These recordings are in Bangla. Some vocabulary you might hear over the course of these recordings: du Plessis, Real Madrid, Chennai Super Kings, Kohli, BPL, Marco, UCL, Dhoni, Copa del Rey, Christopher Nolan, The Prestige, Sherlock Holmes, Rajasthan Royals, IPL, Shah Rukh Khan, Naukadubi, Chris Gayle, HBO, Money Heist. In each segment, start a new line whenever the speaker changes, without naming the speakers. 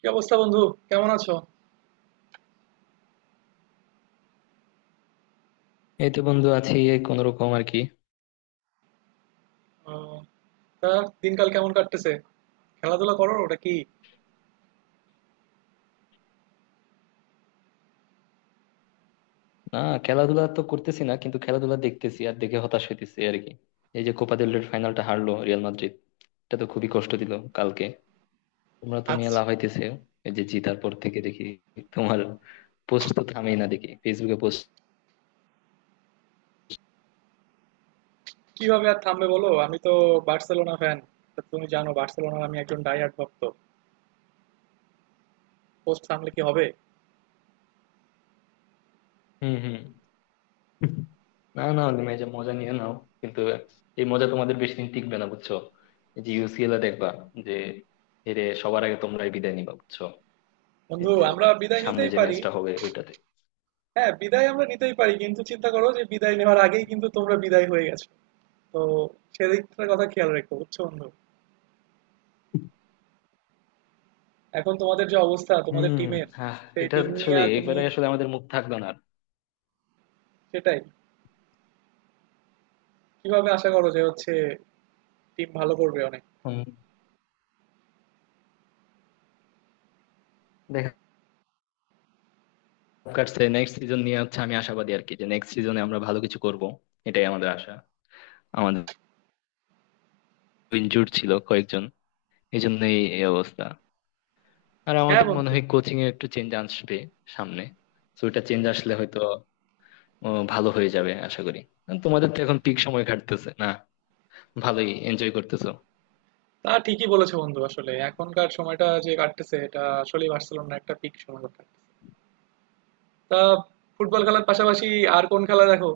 কি অবস্থা বন্ধু? কেমন আছো?
এই তো বন্ধু, আছি এই কোন রকম আর কি।
আহ, তা দিনকাল কেমন কাটতেছে? খেলাধুলা করো? ওটা কি?
না, খেলাধুলা তো করতেছি না, কিন্তু খেলাধুলা দেখতেছি আর দেখে হতাশ হইতেছি আর কি। এই যে কোপা দেল রের ফাইনালটা হারলো রিয়াল মাদ্রিদ, এটা তো খুবই কষ্ট দিল কালকে। তোমরা তো
আজ
মিয়া লাফাইতেছে এই যে জিতার পর থেকে দেখি, তোমার পোস্ট তো থামেই না, দেখি ফেসবুকে পোস্ট।
কিভাবে আর থামবে বলো? আমি তো বার্সেলোনা ফ্যান। তুমি জানো বার্সেলোনার আমি একজন ডাইহার্ড ভক্ত। পোস্ট থামলে কি হবে?
হম হম। না না, তুমি এই যে মজা নিয়ে নাও, কিন্তু এই মজা তোমাদের বেশি দিন টিকবে না বুঝছো। এই যে UCL এ দেখবা যে হেরে সবার আগে তোমরাই বিদায় নিবা বুঝছো। এই
বন্ধু,
যে
আমরা বিদায়
সামনে
নিতেই
যে
পারি।
ম্যাচটা হবে ওইটাতে।
হ্যাঁ, বিদায় আমরা নিতেই পারি, কিন্তু চিন্তা করো যে বিদায় নেওয়ার আগেই কিন্তু তোমরা বিদায় হয়ে গেছো। তো সেদিকটার কথা খেয়াল রেখো, বুঝছো বন্ধু? এখন তোমাদের যে অবস্থা, তোমাদের
হুম।
টিমের
হ্যাঁ।
সেই
এটা
টিম নিয়ে
আসলে
তুমি
এবারে আসলে আমাদের মুখ থাকলো না আর।
সেটাই কিভাবে আশা করো যে হচ্ছে টিম ভালো করবে অনেক?
হুম, দেখা কাটছে নেক্সট সিজন নিয়ে হচ্ছে, আমি আশাবাদী আর কি, যে নেক্সট সিজনে আমরা ভালো কিছু করব। এটাই আমাদের আশা। আমাদের ইনজুর ছিল কয়েকজন, এই জন্যই এই অবস্থা। আর
হ্যাঁ
আমাদের মনে
বন্ধু,
হয় কোচিং এ একটু চেঞ্জ আসবে সামনে। তো এটা চেঞ্জ আসলে হয়তো ভালো হয়ে যাবে আশা করি। আর তোমাদের তো এখন পিক সময় কাটতেছে না, ভালোই এনজয় করতেছো।
তা ঠিকই বলেছো বন্ধু। আসলে এখনকার সময়টা যে কাটতেছে, এটা আসলেই বার্সেলোনা একটা পিক সময় কাটতেছে। তা ফুটবল খেলার পাশাপাশি আর কোন খেলা দেখো?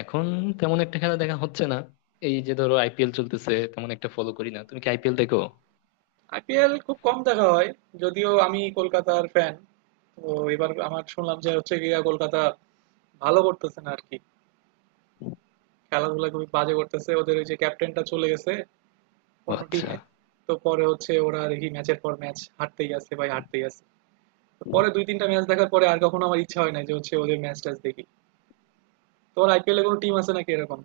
এখন তেমন একটা খেলা দেখা হচ্ছে না। এই যে ধরো IPL চলতেছে, তেমন একটা ফলো করি না। তুমি কি IPL দেখো?
আইপিএল খুব কম দেখা হয়, যদিও আমি কলকাতার ফ্যান। তো এবার আমার শুনলাম যে হচ্ছে গিয়া কলকাতা ভালো করতেছে না আর কি। খেলাধুলা খুবই বাজে করতেছে ওদের। ওই যে ক্যাপ্টেনটা চলে গেছে
ও
অন্য
আচ্ছা।
টিমে। তো পরে হচ্ছে ওরা দেখি ম্যাচের পর ম্যাচ হারতেই আছে ভাই, হারতেই আছে। তো পরে দুই তিনটা ম্যাচ দেখার পরে আর কখনো আমার ইচ্ছা হয় না যে হচ্ছে ওদের ম্যাচ ট্যাচ দেখি। তোমার আইপিএলে কোনো টিম আছে নাকি এরকম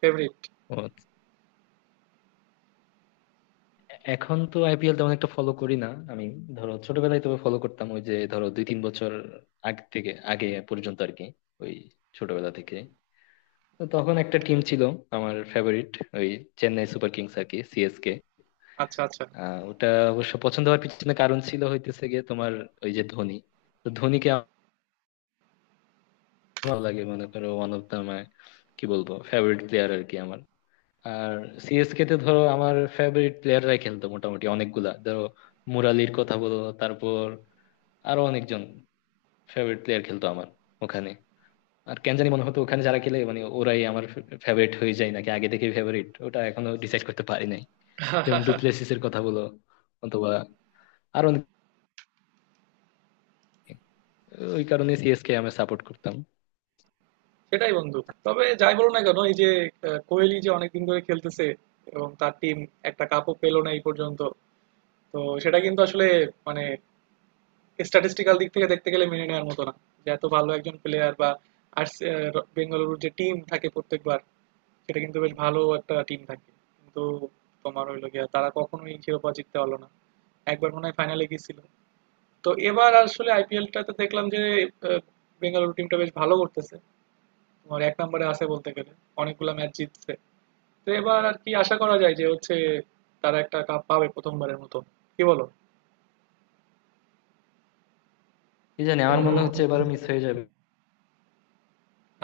ফেভারিট?
ও, এখন তো IPL তেমন একটা ফলো করি না আমি। ধরো ছোটবেলায় তবে ফলো করতাম, ওই যে ধরো দুই তিন বছর আগ থেকে আগে পর্যন্ত আর কি, ওই ছোটবেলা থেকে। তো তখন একটা টিম ছিল আমার ফেভারিট, ওই চেন্নাই সুপার কিংস আর কি, CSK।
আচ্ছা আচ্ছা।
ওটা অবশ্য পছন্দ হওয়ার পিছনে কারণ ছিল হইতেছে গিয়ে তোমার ওই যে ধোনি। তো ধোনিকে আমার ভালো লাগে, মনে করো ওয়ান অফ দা মাই, কি বলবো, ফেভারিট প্লেয়ার আর কি আমার। আর CSK তে ধরো আমার ফেভারিট প্লেয়াররাই খেলতো মোটামুটি, অনেকগুলা, ধরো মুরালির কথা বলো, তারপর আরো অনেকজন ফেভারিট প্লেয়ার খেলতো আমার ওখানে। আর কেন জানি মনে হতো ওখানে যারা খেলে মানে ওরাই আমার ফেভারিট হয়ে যায়, নাকি আগে থেকে ফেভারিট, ওটা এখনো ডিসাইড করতে পারি নাই। যেমন ডুপ্লেসিস এর কথা বলো, অথবা আরো অনেক- ওই কারণে CSK আমি সাপোর্ট করতাম।
সেটাই বন্ধু। তবে যাই বলো না কেন, এই যে কোহলি যে অনেকদিন ধরে খেলতেছে এবং তার টিম একটা কাপও পেলো না এই পর্যন্ত। তো সেটা কিন্তু আসলে মানে স্ট্যাটিস্টিক্যাল দিক থেকে দেখতে গেলে মেনে নেওয়ার মতো না, যে এত ভালো একজন প্লেয়ার বা আর বেঙ্গালুরুর যে টিম থাকে প্রত্যেকবার, সেটা কিন্তু বেশ ভালো একটা টিম থাকে। কিন্তু তোমার হইলো গিয়া তারা কখনোই শিরোপা জিততে পারলো না। একবার মনে হয় ফাইনালে গিয়েছিল। তো এবার আসলে আইপিএলটাতে দেখলাম যে আহ, বেঙ্গালুরু টিমটা বেশ ভালো করতেছে। তোমার এক নম্বরে আছে বলতে গেলে। অনেকগুলা ম্যাচ জিতছে। তো এবার আর কি আশা করা যায় যে হচ্ছে তারা একটা কাপ পাবে প্রথমবারের মতো? কি বলো?
কি জানি, আমার মনে হচ্ছে এবারও মিস হয়ে যাবে।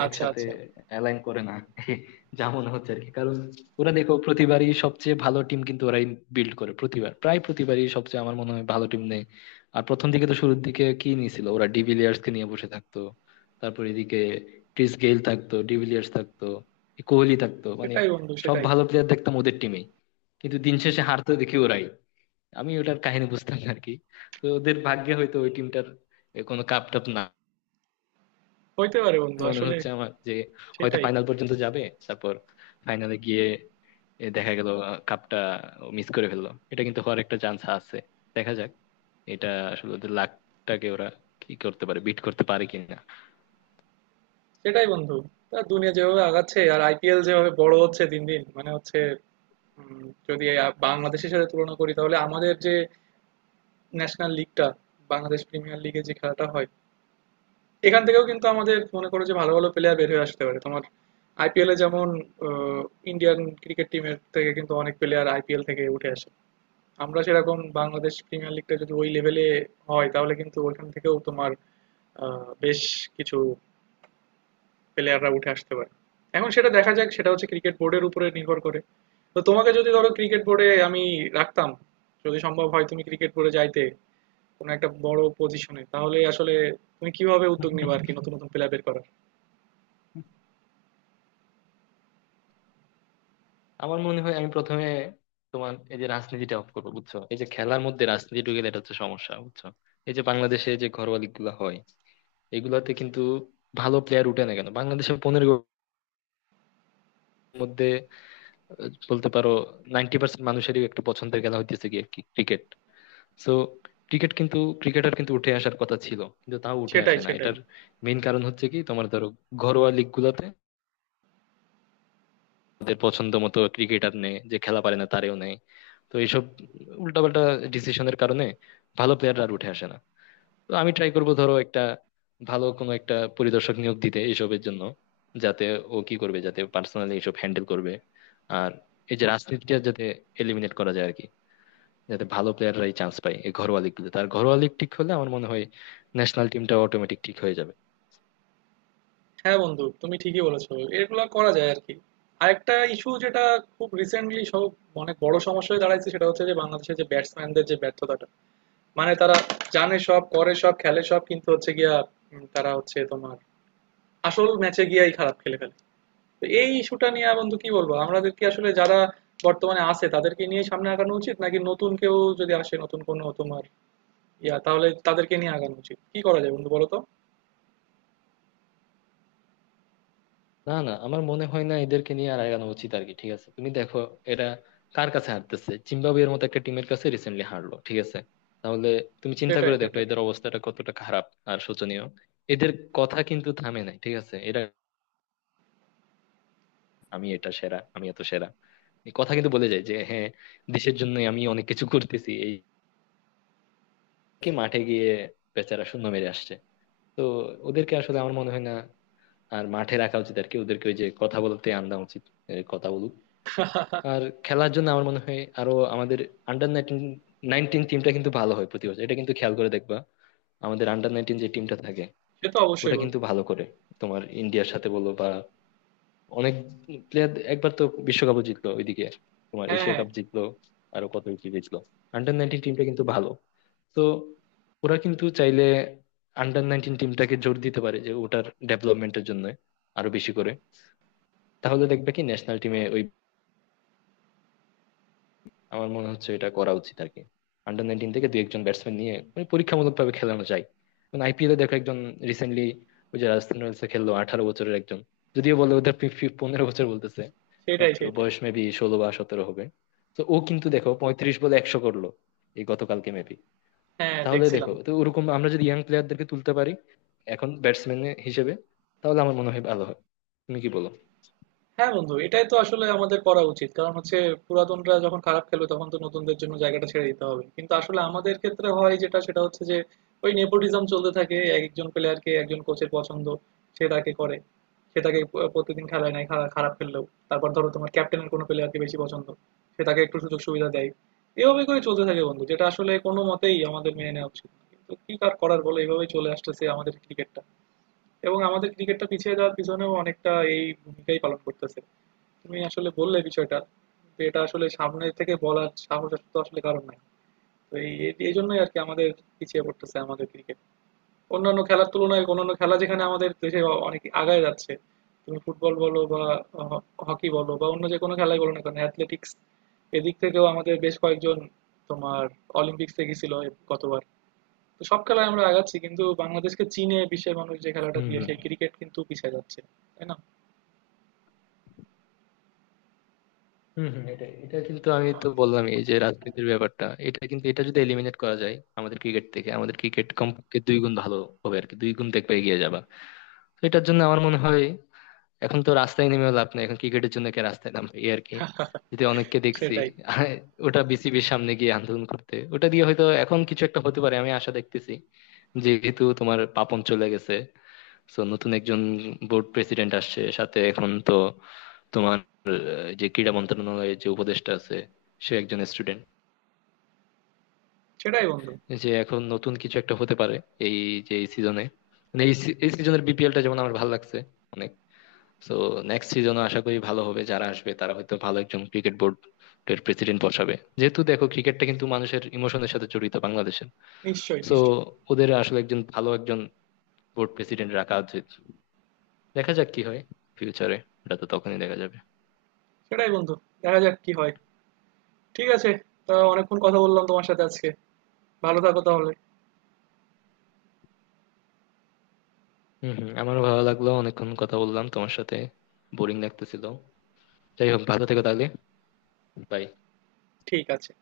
আচ্ছা
একসাথে
আচ্ছা।
অ্যালাইন করে না যা মনে হচ্ছে আর কি। কারণ ওরা দেখো প্রতিবারই সবচেয়ে ভালো টিম কিন্তু ওরাই বিল্ড করে, প্রতিবার প্রায় প্রতিবারই সবচেয়ে আমার মনে হয় ভালো টিম নেই। আর প্রথম দিকে তো শুরুর দিকে কি নিয়েছিল ওরা, ডিভিলিয়ার্স কে নিয়ে বসে থাকতো, তারপর এদিকে ক্রিস গেইল থাকতো, ডিভিলিয়ার্স থাকতো, কোহলি থাকতো, মানে
সেটাই বন্ধু,
সব
সেটাই।
ভালো প্লেয়ার দেখতাম ওদের টিমে। কিন্তু দিন শেষে হারতো দেখি ওরাই। আমি ওটার কাহিনী বুঝতাম না আর কি। তো ওদের ভাগ্যে হয়তো, ওই টিমটার, কোনো কাপ টাপ না।
হইতে পারে বন্ধু,
মনে
আসলে
হচ্ছে আমার যে হয়তো
সেটাই।
ফাইনাল পর্যন্ত যাবে, তারপর ফাইনালে গিয়ে এ দেখা গেল কাপটা মিস করে ফেললো, এটা কিন্তু হওয়ার একটা চান্স আছে। দেখা যাক, এটা আসলে ওদের লাকটাকে ওরা কি করতে পারে, বিট করতে পারে কিনা।
সেটাই বন্ধু। তা দুনিয়া যেভাবে আগাচ্ছে আর আইপিএল যেভাবে বড় হচ্ছে দিন দিন, মানে হচ্ছে যদি বাংলাদেশের সাথে তুলনা করি, তাহলে আমাদের যে ন্যাশনাল লিগটা বাংলাদেশ প্রিমিয়ার লিগে যে খেলাটা হয়, এখান থেকেও কিন্তু আমাদের মনে করো যে ভালো ভালো প্লেয়ার বের হয়ে আসতে পারে। তোমার আইপিএলে যেমন ইন্ডিয়ান ক্রিকেট টিমের থেকে কিন্তু অনেক প্লেয়ার আইপিএল থেকে উঠে আসে। আমরা সেরকম বাংলাদেশ প্রিমিয়ার লিগটা যদি ওই লেভেলে হয়, তাহলে কিন্তু ওইখান থেকেও তোমার বেশ কিছু প্লেয়াররা উঠে আসতে পারে। এখন সেটা দেখা যাক, সেটা হচ্ছে ক্রিকেট বোর্ডের উপরে নির্ভর করে। তো তোমাকে যদি ধরো ক্রিকেট বোর্ডে আমি রাখতাম, যদি সম্ভব হয় তুমি ক্রিকেট বোর্ডে যাইতে কোনো একটা বড় পজিশনে, তাহলে আসলে তুমি কিভাবে উদ্যোগ নেবে আর কি নতুন নতুন প্লেয়ার বের করার?
আমার মনে হয় আমি প্রথমে তোমার এই যে রাজনীতিটা অফ করবো বুঝছো। এই যে খেলার মধ্যে রাজনীতি ঢুকে গেলে এটা হচ্ছে সমস্যা বুঝছো। এই যে বাংলাদেশে যে ঘরোয়া লিগ গুলো হয় এগুলাতে কিন্তু ভালো প্লেয়ার উঠে না কেন? বাংলাদেশে 15 মধ্যে, বলতে পারো 90% মানুষেরই একটু পছন্দের খেলা হইতেছে গিয়ে কি ক্রিকেট। সো ক্রিকেট কিন্তু, ক্রিকেটার কিন্তু উঠে আসার কথা ছিল, কিন্তু তাও উঠে
সেটাই,
আসে না।
সেটাই।
এটার মেইন কারণ হচ্ছে কি, তোমার ধরো ঘরোয়া লিগ গুলাতে তাদের পছন্দ মতো ক্রিকেটার, নেই যে খেলা পারে না তারেও নেই। তো এইসব উল্টাপাল্টা ডিসিশনের কারণে ভালো প্লেয়াররা আর উঠে আসে না। তো আমি ট্রাই করবো ধরো একটা ভালো কোনো একটা পরিদর্শক নিয়োগ দিতে এসবের জন্য, যাতে ও কি করবে, যাতে পার্সোনালি এসব হ্যান্ডেল করবে। আর এই যে রাজনীতিটা যাতে এলিমিনেট করা যায় আর কি, যাতে ভালো প্লেয়াররাই চান্স পায় এই ঘরোয়া লিগগুলোতে। তার ঘরোয়া লিগ ঠিক হলে আমার মনে হয় ন্যাশনাল টিমটা অটোমেটিক ঠিক হয়ে যাবে।
হ্যাঁ বন্ধু, তুমি ঠিকই বলেছো। এগুলা করা যায় আরকি। আরেকটা ইস্যু যেটা খুব রিসেন্টলি সব অনেক বড় সমস্যা হয়ে দাঁড়াইছে, সেটা হচ্ছে যে বাংলাদেশের যে ব্যাটসম্যানদের যে ব্যর্থতাটা। মানে তারা জানে সব, করে সব, খেলে সব, কিন্তু হচ্ছে গিয়া তারা হচ্ছে তোমার আসল ম্যাচে গিয়াই খারাপ খেলে ফেলে। তো এই ইস্যুটা নিয়ে বন্ধু কি বলবো? আমাদের কি আসলে যারা বর্তমানে আছে তাদেরকে নিয়ে সামনে আগানো উচিত, নাকি নতুন কেউ যদি আসে নতুন কোনো তোমার ইয়া, তাহলে তাদেরকে নিয়ে আগানো উচিত? কি করা যায় বন্ধু বলো তো?
না না, আমার মনে হয় না এদেরকে নিয়ে আর আগানো উচিত আর কি। ঠিক আছে, তুমি দেখো এরা কার কাছে হারতেছে, জিম্বাবুয়ের মতো একটা টিমের কাছে রিসেন্টলি হারলো। ঠিক আছে, তাহলে তুমি চিন্তা
সেটাই,
করে দেখো
সেটাই।
এদের অবস্থাটা কতটা খারাপ আর শোচনীয়। এদের কথা কিন্তু থামে নাই। ঠিক আছে, এরা আমি এটা সেরা আমি এত সেরা, এই কথা কিন্তু বলে যায়, যে হ্যাঁ দেশের জন্য আমি অনেক কিছু করতেছি এই, কি মাঠে গিয়ে বেচারা শূন্য মেরে আসছে। তো ওদেরকে আসলে আমার মনে হয় না আর মাঠে রাখা উচিত আর কি। ওদেরকে ওই যে কথা বলতে আনা উচিত, কথা বলুক। আর খেলার জন্য আমার মনে হয় আরো, আমাদের আন্ডার 19, 19 টিমটা কিন্তু ভালো হয় প্রতি বছর, এটা কিন্তু খেয়াল করে দেখবা। আমাদের আন্ডার নাইনটিন যে টিমটা থাকে
সে তো
ওটা
অবশ্যই বন্ধু।
কিন্তু ভালো করে, তোমার ইন্ডিয়ার সাথে বলো বা অনেক, প্লেয়ার একবার তো বিশ্বকাপও জিতলো ওইদিকে। তোমার
হ্যাঁ,
এশিয়া
হ্যাঁ।
কাপ জিতলো, আরো কত কিছু জিতলো। আন্ডার নাইনটিন টিমটা কিন্তু ভালো। তো ওরা কিন্তু চাইলে আন্ডার নাইনটিন টিমটাকে জোর দিতে পারে, যে ওটার ডেভেলপমেন্টের জন্য আরো বেশি করে। তাহলে দেখবে কি ন্যাশনাল টিমে ওই, আমার মনে হচ্ছে এটা করা উচিত আর কি। আন্ডার নাইনটিন থেকে দুই একজন ব্যাটসম্যান নিয়ে মানে পরীক্ষামূলক ভাবে খেলানো যায়। মানে IPL এ দেখো একজন রিসেন্টলি ওই যে রাজস্থান রয়্যালস এ খেললো 18 বছরের একজন, যদিও বলে ওদের ফি- ফি- 15 বছর বলতেছে। বাট
সেটাই, সেটাই।
বয়স মেবি 16 বা 17 হবে। তো ও কিন্তু দেখো 35 বলে 100 করলো এই গতকালকে মেবি।
হ্যাঁ,
তাহলে
দেখছিলাম।
দেখো তো, ওরকম আমরা যদি ইয়াং প্লেয়ারদেরকে তুলতে পারি এখন ব্যাটসম্যান হিসেবে, তাহলে আমার মনে হয় ভালো হয়। তুমি কি বলো?
হ্যাঁ বন্ধু, এটাই তো আসলে আমাদের করা উচিত। কারণ হচ্ছে পুরাতনরা যখন খারাপ খেলবে তখন তো নতুনদের জন্য জায়গাটা ছেড়ে দিতে হবে। কিন্তু আসলে আমাদের ক্ষেত্রে হয় যেটা, সেটা হচ্ছে যে ওই নেপোটিজম চলতে থাকে। এক একজন প্লেয়ারকে একজন কোচের পছন্দ, সে তাকে করে। সে তাকে প্রতিদিন খেলায় নেয় খারাপ খেললেও। তারপর ধরো তোমার ক্যাপ্টেনের কোনো প্লেয়ারকে বেশি পছন্দ, সে তাকে একটু সুযোগ সুবিধা দেয়। এভাবে করে চলতে থাকে বন্ধু, যেটা আসলে কোনো মতেই আমাদের মেনে নেওয়া উচিত না। কিন্তু কি আর করার বলো, এভাবেই চলে আসতেছে আমাদের ক্রিকেটটা। এবং আমাদের ক্রিকেটটা পিছিয়ে যাওয়ার পিছনেও অনেকটা এই ভূমিকাই পালন করতেছে। তুমি আসলে বললে বিষয়টা, তো এটা আসলে সামনে থেকে বলার সাহস তো আসলে কারণ নাই। তো এই এই- এই জন্যই আর কি আমাদের পিছিয়ে পড়তেছে আমাদের ক্রিকেট অন্যান্য খেলার তুলনায়। অন্যান্য খেলা যেখানে আমাদের দেশে অনেক আগায় যাচ্ছে, তুমি ফুটবল বলো বা হকি বলো বা অন্য যে কোনো খেলাই বলো না কেন, অ্যাথলেটিক্স এদিক থেকেও আমাদের বেশ কয়েকজন তোমার অলিম্পিক্সে গেছিল গতবার। তো সব খেলায় আমরা আগাচ্ছি, কিন্তু বাংলাদেশকে চীনে বিশ্বের মানুষ যে খেলাটা
হুম
দিয়ে
হুম।
সেই ক্রিকেট কিন্তু পিছিয়ে যাচ্ছে, তাই না?
হুম হুম, এটা এটা কিন্তু আমি তো বললাম এই যে রাজনীতির ব্যাপারটা, এটা কিন্তু এটা যদি এলিমিনেট করা যায় আমাদের ক্রিকেট থেকে, আমাদের ক্রিকেট কমপক্ষে দুই গুণ ভালো হবে আর কি, দুই গুণ দেখবে এগিয়ে যাবা। তো এটার জন্য আমার মনে হয়, এখন তো রাস্তায় নেমেও লাভ নাই, এখন ক্রিকেটের জন্য কে রাস্তায় নামবে এই আর কি, যদি অনেককে দেখছি।
সেটাই,
আর ওটা BCB-র সামনে গিয়ে আন্দোলন করতে, ওটা দিয়ে হয়তো এখন কিছু একটা হতে পারে, আমি আশা দেখতেছি। যেহেতু তোমার পাপন চলে গেছে, তো নতুন একজন বোর্ড প্রেসিডেন্ট আসছে সাথে, এখন তো তোমার যে ক্রীড়া মন্ত্রণালয়ের যে উপদেষ্টা আছে সে একজন স্টুডেন্ট,
সেটাই বন্ধু।
যে এখন নতুন কিছু একটা হতে পারে। এই যে এই সিজনে, এই সিজনের BPL টা যেমন আমার ভালো লাগছে অনেক। তো নেক্সট সিজনও আশা করি ভালো হবে, যারা আসবে তারা হয়তো ভালো একজন ক্রিকেট বোর্ড এর প্রেসিডেন্ট বসাবে। যেহেতু দেখো ক্রিকেটটা কিন্তু মানুষের ইমোশনের সাথে জড়িত বাংলাদেশের।
নিশ্চয়ই,
তো
নিশ্চয়ই।
ওদের আসলে একজন ভালো একজন বোর্ড প্রেসিডেন্ট রাখা উচিত। দেখা যাক কি হয় ফিউচারে, ওটা তো তখনই দেখা যাবে।
সেটাই বন্ধু, দেখা যাক কি হয়। ঠিক আছে। তা অনেকক্ষণ কথা বললাম তোমার সাথে আজকে। ভালো থাকো তাহলে।
হম হম, আমারও ভালো লাগলো, অনেকক্ষণ কথা বললাম তোমার সাথে। বোরিং লাগতেছিল, যাই হোক, ভালো থেকো তাহলে। বাই।
ঠিক আছে।